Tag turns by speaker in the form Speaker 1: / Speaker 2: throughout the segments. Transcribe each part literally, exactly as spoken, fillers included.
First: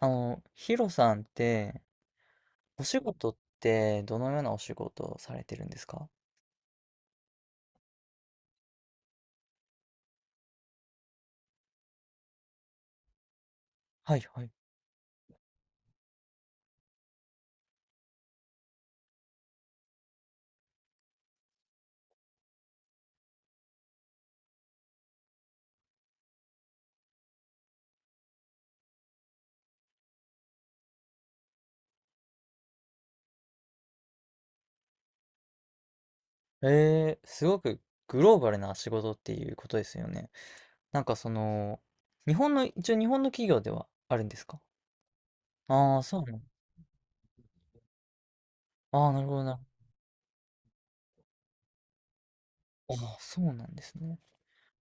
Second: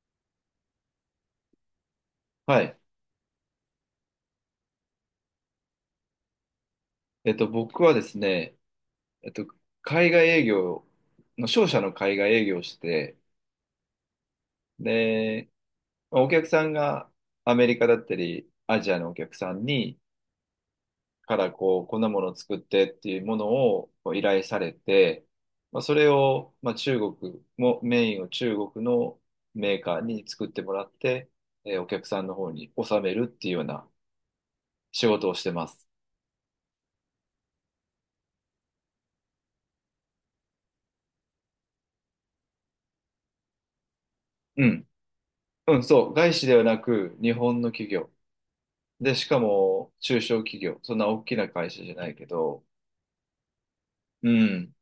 Speaker 1: あの、ヒロさんって、
Speaker 2: はい。
Speaker 1: お仕事ってどのようなお仕事をされてるんですか？
Speaker 2: えっと、僕はですね、えっと、海外営業の、商社の海外営業をして、
Speaker 1: はいはい。
Speaker 2: で、まあお客さんがアメリカだったり、アジアのお客さんに、からこう、こんなものを作ってっていうものをこう依頼されて、まあ、それを、まあ、中国も、メインを中国のメーカーに作ってもらって、えーお客さんの方に納めるっていうような仕事をしてます。
Speaker 1: えー、すごくグローバルな仕事っていうことですよね。なんかその、日本の、一応日本の企業ではあるんですか？
Speaker 2: うん。うん、
Speaker 1: ああー、
Speaker 2: そう。
Speaker 1: そう
Speaker 2: 外
Speaker 1: なの。
Speaker 2: 資ではなく、日本の企業。
Speaker 1: ああ、
Speaker 2: で、
Speaker 1: な
Speaker 2: し
Speaker 1: るほ
Speaker 2: か
Speaker 1: どなる
Speaker 2: も中小企業、そんな大きな会社じゃないけど、
Speaker 1: ほど。ああ、そうなんですね。
Speaker 2: うん。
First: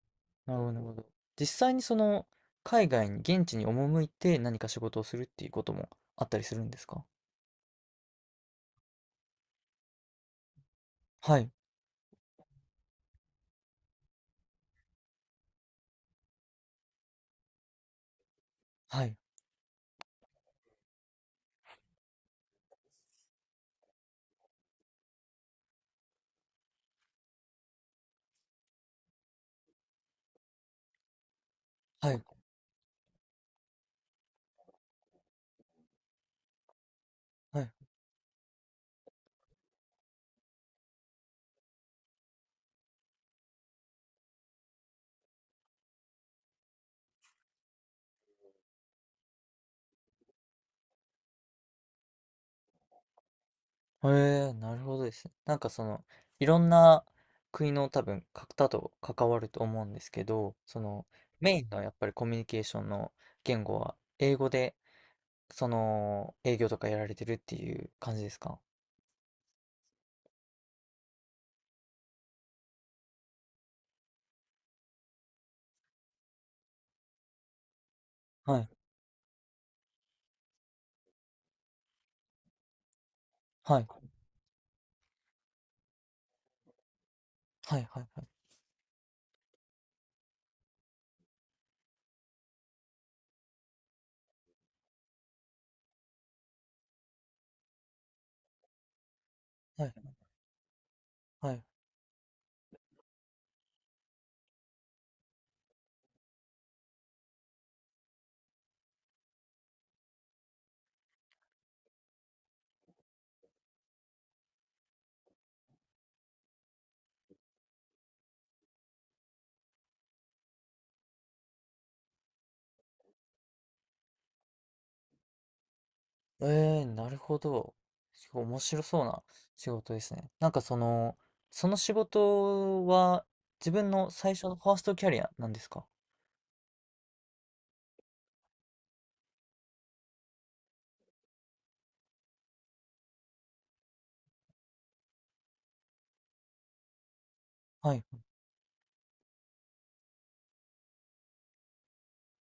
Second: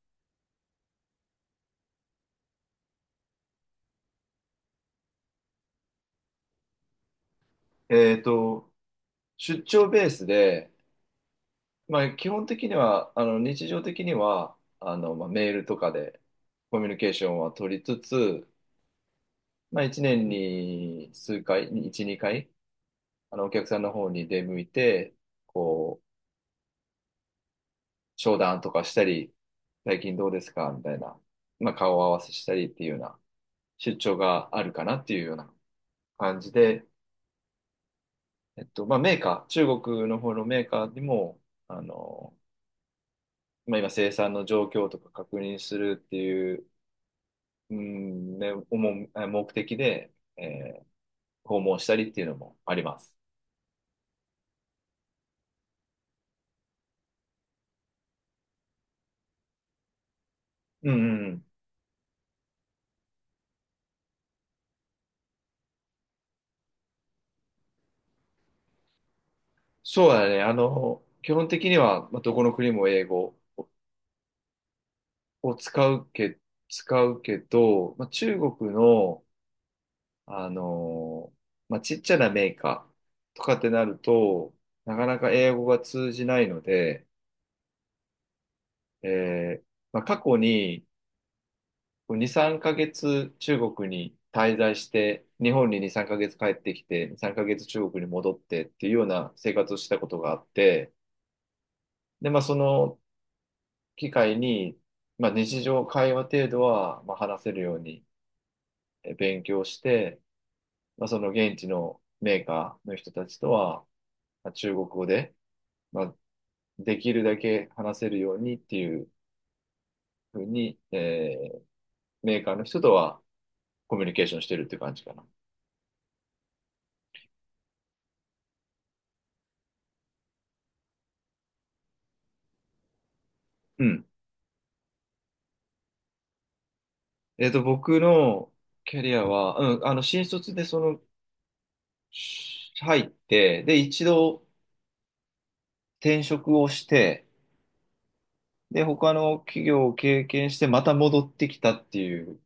Speaker 1: なるほど、なるほど。実際にその、海外に、現地に赴いて何か仕事をするっていうこともあったりするんですか？
Speaker 2: えっと、出張ベースで、
Speaker 1: はい、
Speaker 2: まあ、基本的には、あの、日常的には、あの、まあ、メールとかでコミュニケーションは取りつつ、
Speaker 1: はい、
Speaker 2: まあ、いちねんに数回、いち、にかい、あの、お客さんの方に出向いて、こう、商談とかしたり、最近どうですかみたいな、まあ、顔合
Speaker 1: は
Speaker 2: わ
Speaker 1: い、
Speaker 2: せしたりっていうような出張があるかなっていうような感じで、
Speaker 1: はい。
Speaker 2: えっと、まあ、メーカー、中国の方のメーカーにも、あの、まあ、今生産の状況とか確認するっていう、うん、ね、思うあ目的で、えー訪問したりっていうのもあります。
Speaker 1: へえ、なるほどですね。なんかその、いろんな国の多分方と関わると思うんですけど、そ
Speaker 2: うん、
Speaker 1: の、
Speaker 2: うん。
Speaker 1: メインのやっぱりコミュニケーションの言語は英語で、その、営業とかやられてるっていう感じですか？
Speaker 2: そうだね。あの、基本的には、まあ、どこの国も英語を使うけ、使うけど、まあ、中
Speaker 1: はい。
Speaker 2: 国の、あの、まあ、ちっちゃなメーカーとかって
Speaker 1: は
Speaker 2: な
Speaker 1: い。
Speaker 2: ると、なかなか英語が通じないので、
Speaker 1: はいはいは
Speaker 2: えーまあ、過去にこうに、さんかげつ中国に滞在して、日本にに、さんかげつ帰ってきて、に、さんかげつ中国に戻ってっていうような生活を
Speaker 1: い。
Speaker 2: し
Speaker 1: は
Speaker 2: たこ
Speaker 1: い。
Speaker 2: とがあって、
Speaker 1: はい。
Speaker 2: で、まあ、その機会に、まあ、日常会話程度は、まあ、話せるようにえ勉強して、まあ、その現地のメーカーの人たちとは、まあ、中国語で、まあ、できるだけ話せるようにっていうふうに、えーメーカーの人とはコミュニケーションしてるって感じかな。
Speaker 1: ええ、なるほど。すごい面白そうな仕事ですね。なんかその、その仕事は自
Speaker 2: う
Speaker 1: 分
Speaker 2: ん。
Speaker 1: の最初のファーストキャリアなんですか？
Speaker 2: えっと、僕のキャリアは、うん、あの、新卒でその、し入って、で、一度転職をして、
Speaker 1: はい。
Speaker 2: で、他の企業を経験して、また戻ってきたっていう、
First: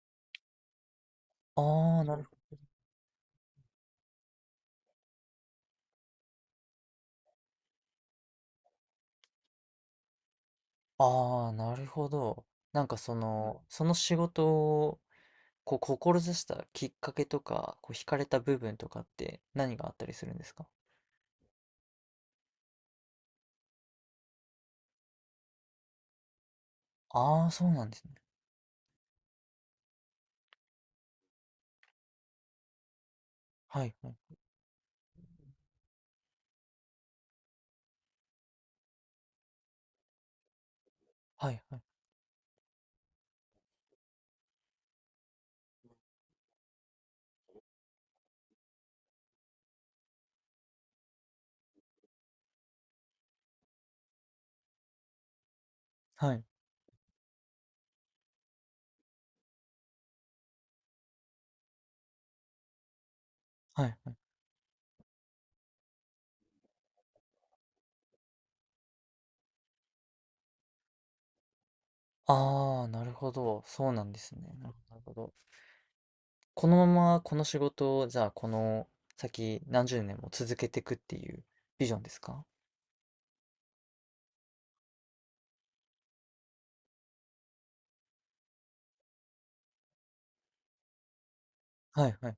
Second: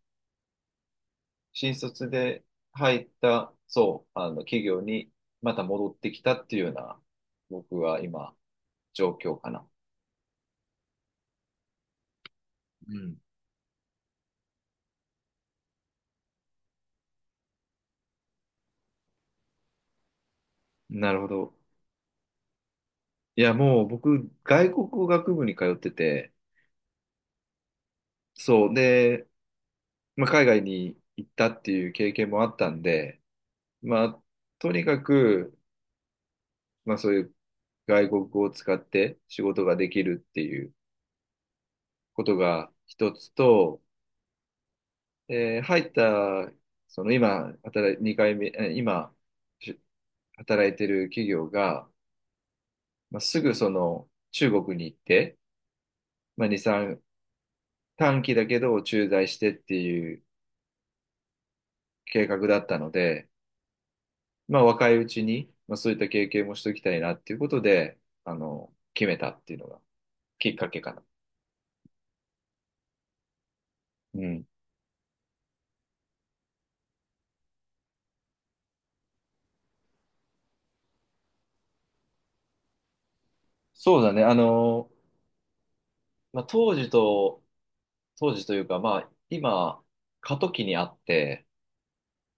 Speaker 2: 新
Speaker 1: ああ、
Speaker 2: 卒
Speaker 1: なるほど
Speaker 2: で入った、そう、あの、企業にまた戻ってきたっていうような、僕は今、状況かな。
Speaker 1: ああ、なるほど。なん
Speaker 2: う
Speaker 1: かそ
Speaker 2: ん。
Speaker 1: の、その仕事をこう志したきっかけとか、こう惹かれた部分とかって何があったりするんですか？
Speaker 2: なるほど。いや、もう僕、外国語学部に通ってて、
Speaker 1: ああー、そうなんですね。
Speaker 2: そう、で、まあ、海外に行ったっていう経験もあったんで、
Speaker 1: はい、
Speaker 2: ま
Speaker 1: はい、
Speaker 2: あ、とにかく、まあそういう外国語を使って仕事ができるっていう
Speaker 1: はい、
Speaker 2: ことが一つと、えー入った、その今、働い、にかいめ、えー今、し働いてる企業が、まあ、すぐその中国に行って、
Speaker 1: はい、
Speaker 2: まあ、に、さん、短期だけど駐在してっていう計画だったので、
Speaker 1: はい、はい。
Speaker 2: まあ若いうちに、まあそういった経験もしておきたいなっていうことで、あの、決めたっていうのがきっかけかな。
Speaker 1: ああ、なるほど。そうなんで
Speaker 2: う
Speaker 1: すね。
Speaker 2: ん
Speaker 1: なるほど。なるほど。このままこの仕事を、じゃあこの先何十年も続けていくっていうビジョンですか？
Speaker 2: そうだね。あの、まあ、当時と、当時というか、まあ、今、過渡期にあって、
Speaker 1: はい、はい、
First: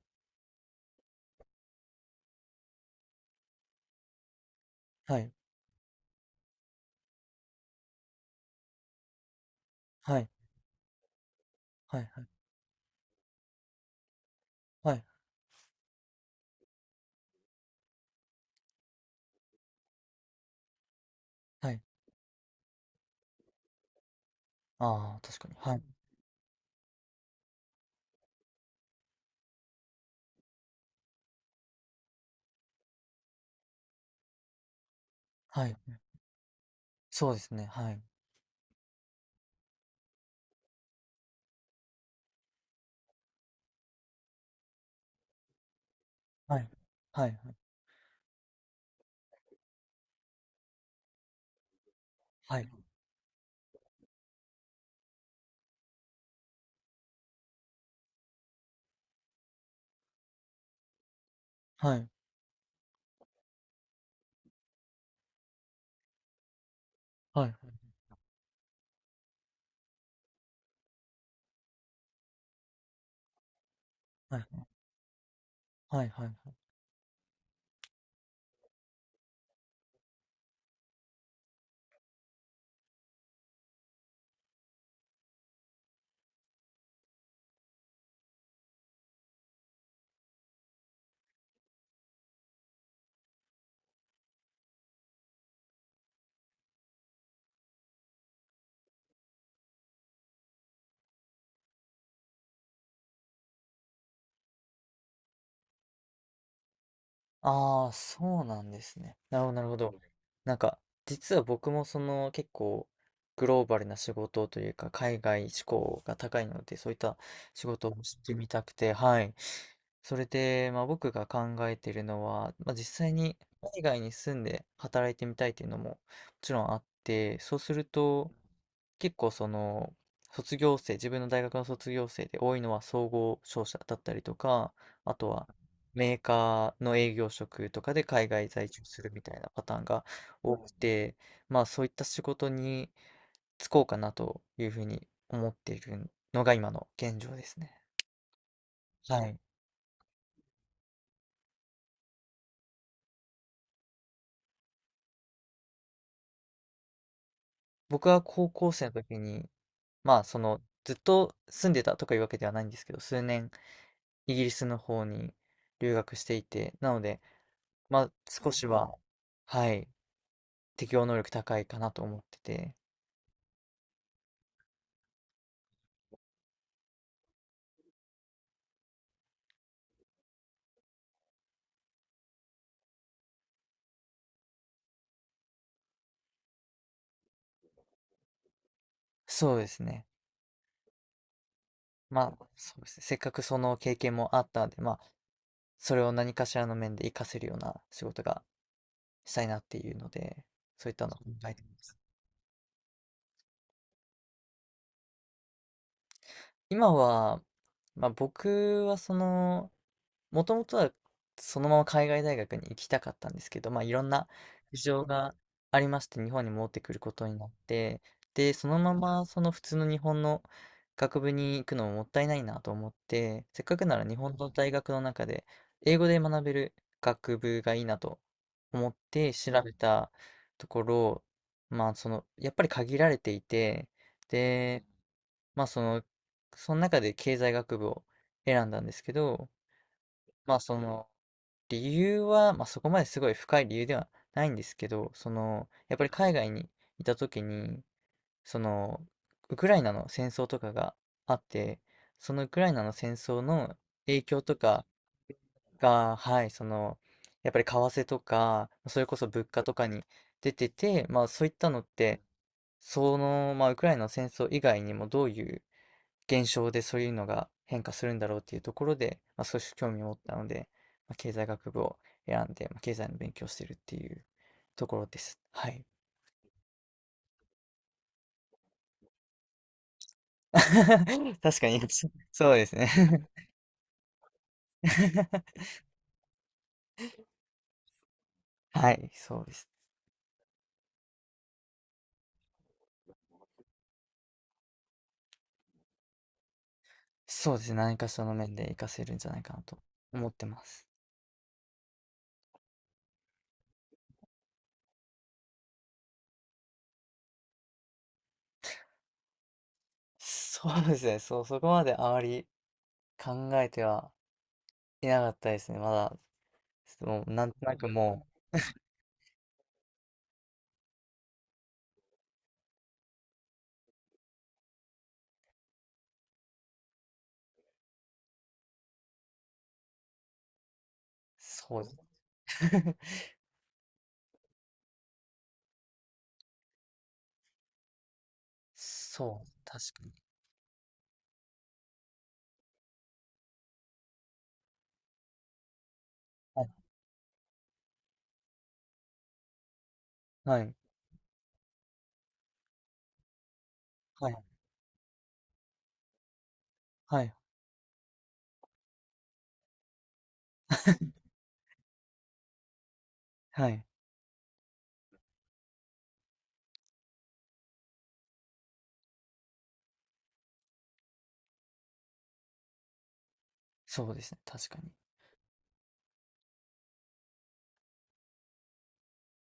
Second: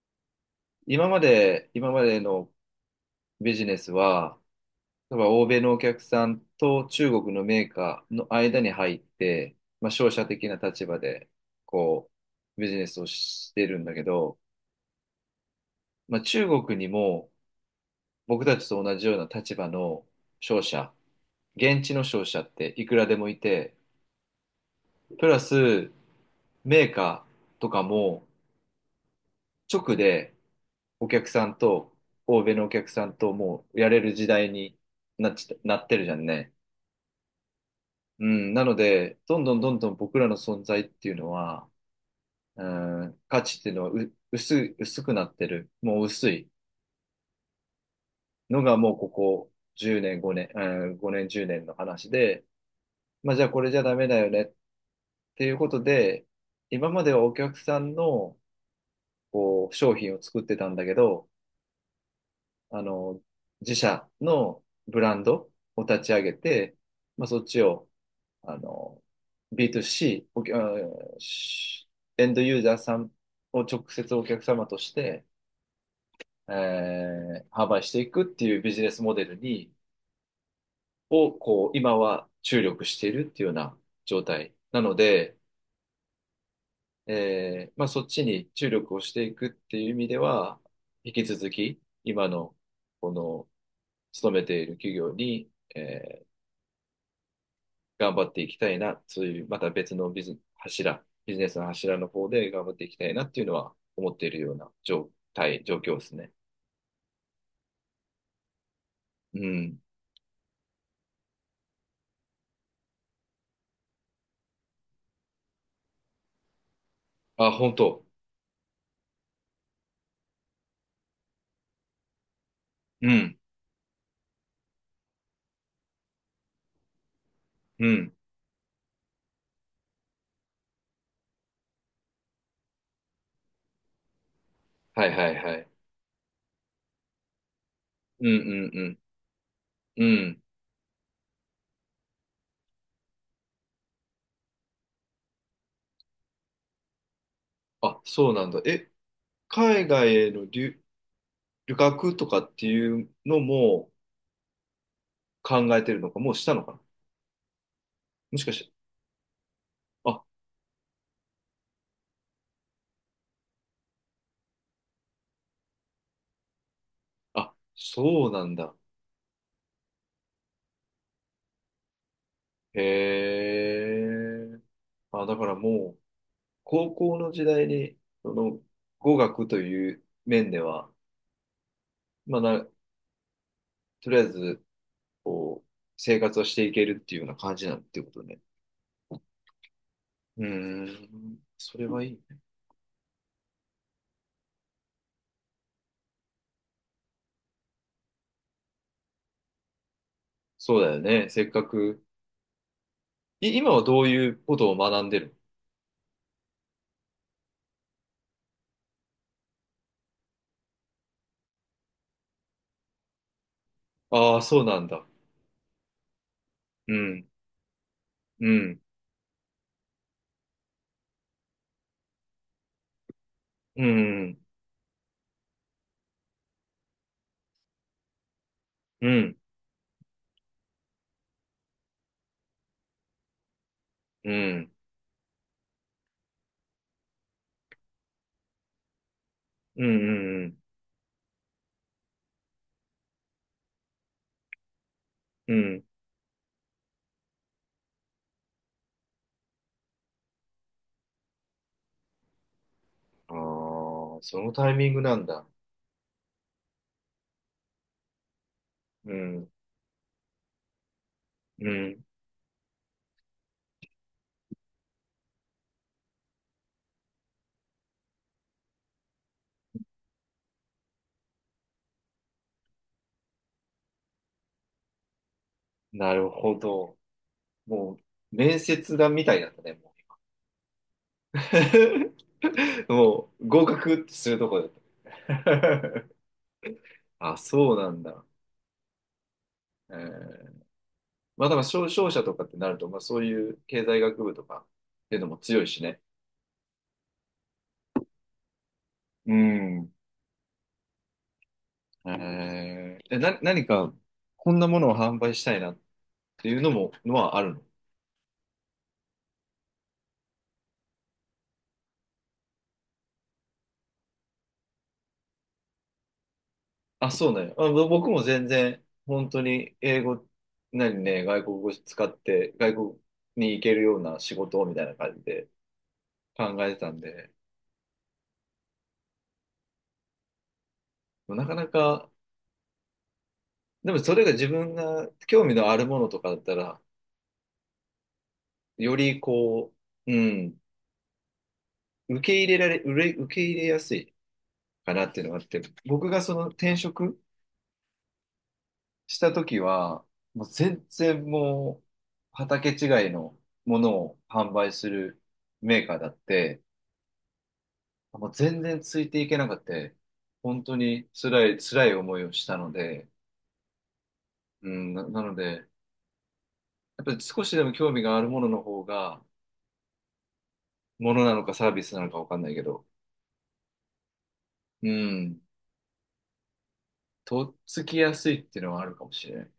Speaker 2: 今まで、今までのビジネスは、例え
Speaker 1: は
Speaker 2: ば
Speaker 1: い、
Speaker 2: 欧米のお客さんと中国のメーカーの間に入って、まあ、商
Speaker 1: は
Speaker 2: 社
Speaker 1: い、
Speaker 2: 的な立場で、
Speaker 1: はい、
Speaker 2: こ
Speaker 1: はい、
Speaker 2: う、ビジネスをしてるんだけど、
Speaker 1: はい、
Speaker 2: まあ、中国にも僕たちと同じような立場の商社、
Speaker 1: はい。
Speaker 2: 現地の商社っていくらでもいて、
Speaker 1: ああ、
Speaker 2: プラ
Speaker 1: 確かに。はい、
Speaker 2: スメーカーとかも直で、お客さんと、欧米のお客さんともうやれる時代になっちゃ、
Speaker 1: は
Speaker 2: な
Speaker 1: い。
Speaker 2: ってるじゃんね。
Speaker 1: そうですね。はい。
Speaker 2: うん。なので、どんどんどんどん僕らの存在っていうのは、うん、価値っていうのはう、薄い、薄くなってる。もう薄い
Speaker 1: はい。はいはい。
Speaker 2: のがもうここじゅうねん、ごねん、うん、ごねん、じゅうねんの話で、
Speaker 1: はい。
Speaker 2: まあじゃあこれじゃダメだよねっていうことで、今まではお客さんのこう商品を作ってたんだけど、
Speaker 1: はい。
Speaker 2: あの、自社のブランドを立ち上げて、まあ、そっ
Speaker 1: はいは
Speaker 2: ちを、
Speaker 1: い。
Speaker 2: あの、ビーツー c お客うんしエンドユーザーさんを直接お
Speaker 1: は
Speaker 2: 客
Speaker 1: い
Speaker 2: 様として、
Speaker 1: はいはい。
Speaker 2: えー販売していくっていうビジネスモデルに、を、こう、今は注力しているっていうような状態なので、えーまあ、そっちに注力をしていくっていう意味では、引き続き、今の、この、勤めている企業に、えー頑張っていきたいな、そういうまた別のビズ、柱、ビジネスの柱の方で頑張っていきたいなっていうのは思っているような状態、状況ですね。
Speaker 1: ああ、そうなんですね。
Speaker 2: う
Speaker 1: なるほど、なるほ
Speaker 2: ん。
Speaker 1: ど。なんか、実は僕もその結構グローバルな仕事というか、海外志向が高いので、そういった
Speaker 2: あ、
Speaker 1: 仕
Speaker 2: 本
Speaker 1: 事を
Speaker 2: 当。
Speaker 1: してみたくて、はい。それで、まあ僕が考えているのは、まあ実
Speaker 2: う
Speaker 1: 際
Speaker 2: ん。
Speaker 1: に海外に住んで働いてみたいっていうのももちろんあって、そうす
Speaker 2: う
Speaker 1: る
Speaker 2: ん。
Speaker 1: と、結構その卒業生自分の大学の卒業生で多いのは総合商社だったりとか
Speaker 2: はい
Speaker 1: あ
Speaker 2: は
Speaker 1: と
Speaker 2: い
Speaker 1: は
Speaker 2: はい。
Speaker 1: メーカーの営業職とかで
Speaker 2: うん
Speaker 1: 海外在
Speaker 2: う
Speaker 1: 住
Speaker 2: ん
Speaker 1: するみたいなパターン
Speaker 2: う
Speaker 1: が
Speaker 2: ん。うん。
Speaker 1: 多くて、まあそういった仕事に就こうかなというふうに思っているのが今の現状ですね。
Speaker 2: あ、そうなんだ。え、
Speaker 1: はい。
Speaker 2: 海外への留、旅客とかっていうのも考えてるのか、もうしたのかな
Speaker 1: 僕は
Speaker 2: もし
Speaker 1: 高
Speaker 2: かして。
Speaker 1: 校生の時に、ま
Speaker 2: あ、
Speaker 1: あそのずっと住んでたとかいうわけではないんですけど、数年イギリスの方に留学していて、なので、
Speaker 2: あ、
Speaker 1: まあ
Speaker 2: そうな
Speaker 1: 少
Speaker 2: ん
Speaker 1: し
Speaker 2: だ。
Speaker 1: は、はい、適応能力高いかなと思ってて、
Speaker 2: へえ。あ、だからもう、高校の時代に、その、語学という面では、まあな、とりあえず、こう、生活をしていけるっていうような感じなんていうことね。
Speaker 1: そうですね。
Speaker 2: うーん、それはいい
Speaker 1: ま
Speaker 2: ね。
Speaker 1: あ、そうですね。せっかくその経験もあったんで、まあ、それを何かしらの面で活かせるような仕事がしたいなっていうので、
Speaker 2: そう
Speaker 1: そうい
Speaker 2: だ
Speaker 1: っ
Speaker 2: よ
Speaker 1: たのを考
Speaker 2: ね。せっ
Speaker 1: えて
Speaker 2: か
Speaker 1: ます。
Speaker 2: く。い、今はどういうことを学んでる
Speaker 1: 今は、まあ僕はその、もともとはそのまま海外大学に行きたかったんですけど、まあ、いろんな
Speaker 2: ああー、そうな
Speaker 1: 事
Speaker 2: ん
Speaker 1: 情
Speaker 2: だ。
Speaker 1: がありまして、日本に戻ってく
Speaker 2: う
Speaker 1: ること
Speaker 2: ん、
Speaker 1: になって、
Speaker 2: う
Speaker 1: で、その
Speaker 2: ん、
Speaker 1: ままその普通の日本の学部に行くのももったいないなと思って、せっか
Speaker 2: う
Speaker 1: くなら日本
Speaker 2: ん、
Speaker 1: の大学の中で英語で学べる学部がいいなと思っ
Speaker 2: う
Speaker 1: て
Speaker 2: ん、
Speaker 1: 調べたところ、まあ、その、やっぱり限られていて、
Speaker 2: うん、
Speaker 1: で、まあ、その、その中で経済学部を選んだんですけど、
Speaker 2: うん、う
Speaker 1: ま
Speaker 2: ん、
Speaker 1: あ、その、理由は、まあ、そこまですごい深い理由ではないんですけど、そ
Speaker 2: う
Speaker 1: の、
Speaker 2: ん。
Speaker 1: やっぱり海外にいた時に、その、ウクライナの戦争とかがあって、そのウクライナの戦
Speaker 2: ああ
Speaker 1: 争の
Speaker 2: ー、
Speaker 1: 影
Speaker 2: そ
Speaker 1: 響
Speaker 2: の
Speaker 1: と
Speaker 2: タイ
Speaker 1: か
Speaker 2: ミングなんだ。
Speaker 1: が、はい、その、やっぱり為替とか、それ
Speaker 2: う
Speaker 1: こそ物
Speaker 2: ん、
Speaker 1: 価とかに出てて、まあそういっ
Speaker 2: う
Speaker 1: たのっ
Speaker 2: ん。
Speaker 1: て、その、まあウクライナの戦争以外にもどういう現象でそういうのが変化するんだろうっていうところで、まあ、少し興味を持ったので、まあ、経済学部を選んで、まあ、経済の勉強をしてるっていうところです。はい。
Speaker 2: なるほど。もう、面接だみたいだったね。
Speaker 1: 確かに、そうです ね。
Speaker 2: もう合格ってするとこだっ た。あ、そうなんだ。
Speaker 1: はい、そうです。
Speaker 2: えーまあだから商、商社とかってなると、まあそういう経済学部とかっていうのも強いしね。
Speaker 1: そうですね。何かその面で活かせるんじゃ
Speaker 2: う
Speaker 1: ないかなと
Speaker 2: ん。
Speaker 1: 思ってます。
Speaker 2: えー、え、な、何かこんなものを販売したいなっていうのも、のはあるの
Speaker 1: そうですね。そう、そこまであまり考えてはいなかったですね。まだ、
Speaker 2: あ、
Speaker 1: もう
Speaker 2: そう
Speaker 1: なん
Speaker 2: ね。
Speaker 1: と
Speaker 2: あ、
Speaker 1: な
Speaker 2: ぼ
Speaker 1: く
Speaker 2: 僕も
Speaker 1: も
Speaker 2: 全
Speaker 1: う、
Speaker 2: 然、本当に英語、何ね、外国語使って、外国に行けるような仕事をみたいな感じで考えてたんで、なかな
Speaker 1: そうで
Speaker 2: か
Speaker 1: す。
Speaker 2: でもそれが自分が興味のあるものとかだったら、より
Speaker 1: そう、
Speaker 2: こ
Speaker 1: 確か
Speaker 2: う、
Speaker 1: に。
Speaker 2: うん、受け入れられ、うれ受け入れやすいかなっていうのがあって、僕がその
Speaker 1: はい、
Speaker 2: 転職した時は、もう
Speaker 1: はい、
Speaker 2: 全然もう畑違いのものを
Speaker 1: はい。
Speaker 2: 販売するメーカーだって、
Speaker 1: はい。
Speaker 2: もう全然ついていけなくて、本当に 辛い、辛い思いをしたので、
Speaker 1: はい。
Speaker 2: うん、な、なので、やっぱり少しでも興味があるものの方が、ものなのかサービスなのかわかんないけど、
Speaker 1: そうですね、確か
Speaker 2: う
Speaker 1: に。
Speaker 2: ん、とっつきやすいっていうのはあるかもしれない。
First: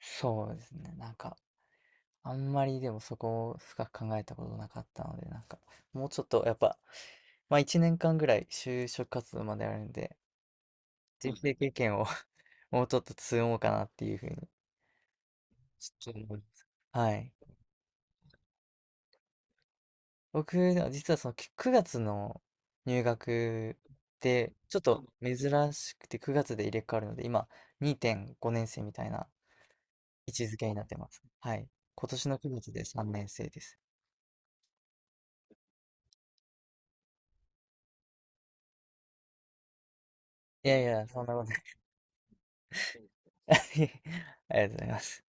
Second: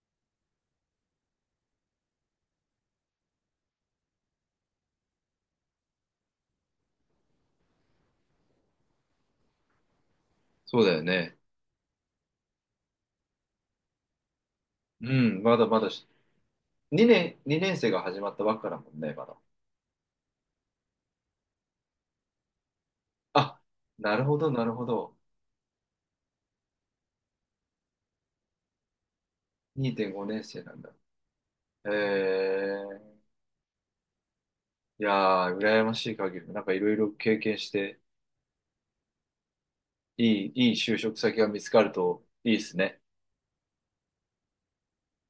Speaker 1: そうですね、なんか、あんまりでもそこを深く考えたことなかったので、なんか、もうちょっとやっぱ、まあいちねんかんぐらい就職活動まであるんで、
Speaker 2: そうだよね。
Speaker 1: 人生経験を もうちょっと積もうかなっていうふうに、
Speaker 2: うん、まだまだ
Speaker 1: ち
Speaker 2: し、
Speaker 1: ょっと思います。はい。
Speaker 2: にねん、にねん生が始まったばっかだもんね、まだ。
Speaker 1: 僕、実はそのきくがつの入
Speaker 2: あ、
Speaker 1: 学
Speaker 2: なるほど、
Speaker 1: で、
Speaker 2: なる
Speaker 1: ちょっ
Speaker 2: ほ
Speaker 1: と
Speaker 2: ど。
Speaker 1: 珍しくてくがつで入れ替わるので、今にてんごねん生みたいな
Speaker 2: 2.5
Speaker 1: 位
Speaker 2: 年
Speaker 1: 置づ
Speaker 2: 生
Speaker 1: け
Speaker 2: な
Speaker 1: に
Speaker 2: ん
Speaker 1: なっ
Speaker 2: だ。
Speaker 1: てます。はい。
Speaker 2: え
Speaker 1: 今年のくがつで3
Speaker 2: ー、
Speaker 1: 年生です。
Speaker 2: いやー、羨ましい限り、なんかいろいろ経験して、いい、い
Speaker 1: い
Speaker 2: い
Speaker 1: やい
Speaker 2: 就
Speaker 1: や、
Speaker 2: 職
Speaker 1: そんな
Speaker 2: 先
Speaker 1: こ
Speaker 2: が
Speaker 1: とな
Speaker 2: 見つ
Speaker 1: い。
Speaker 2: かるといいですね。
Speaker 1: ありがとうございます。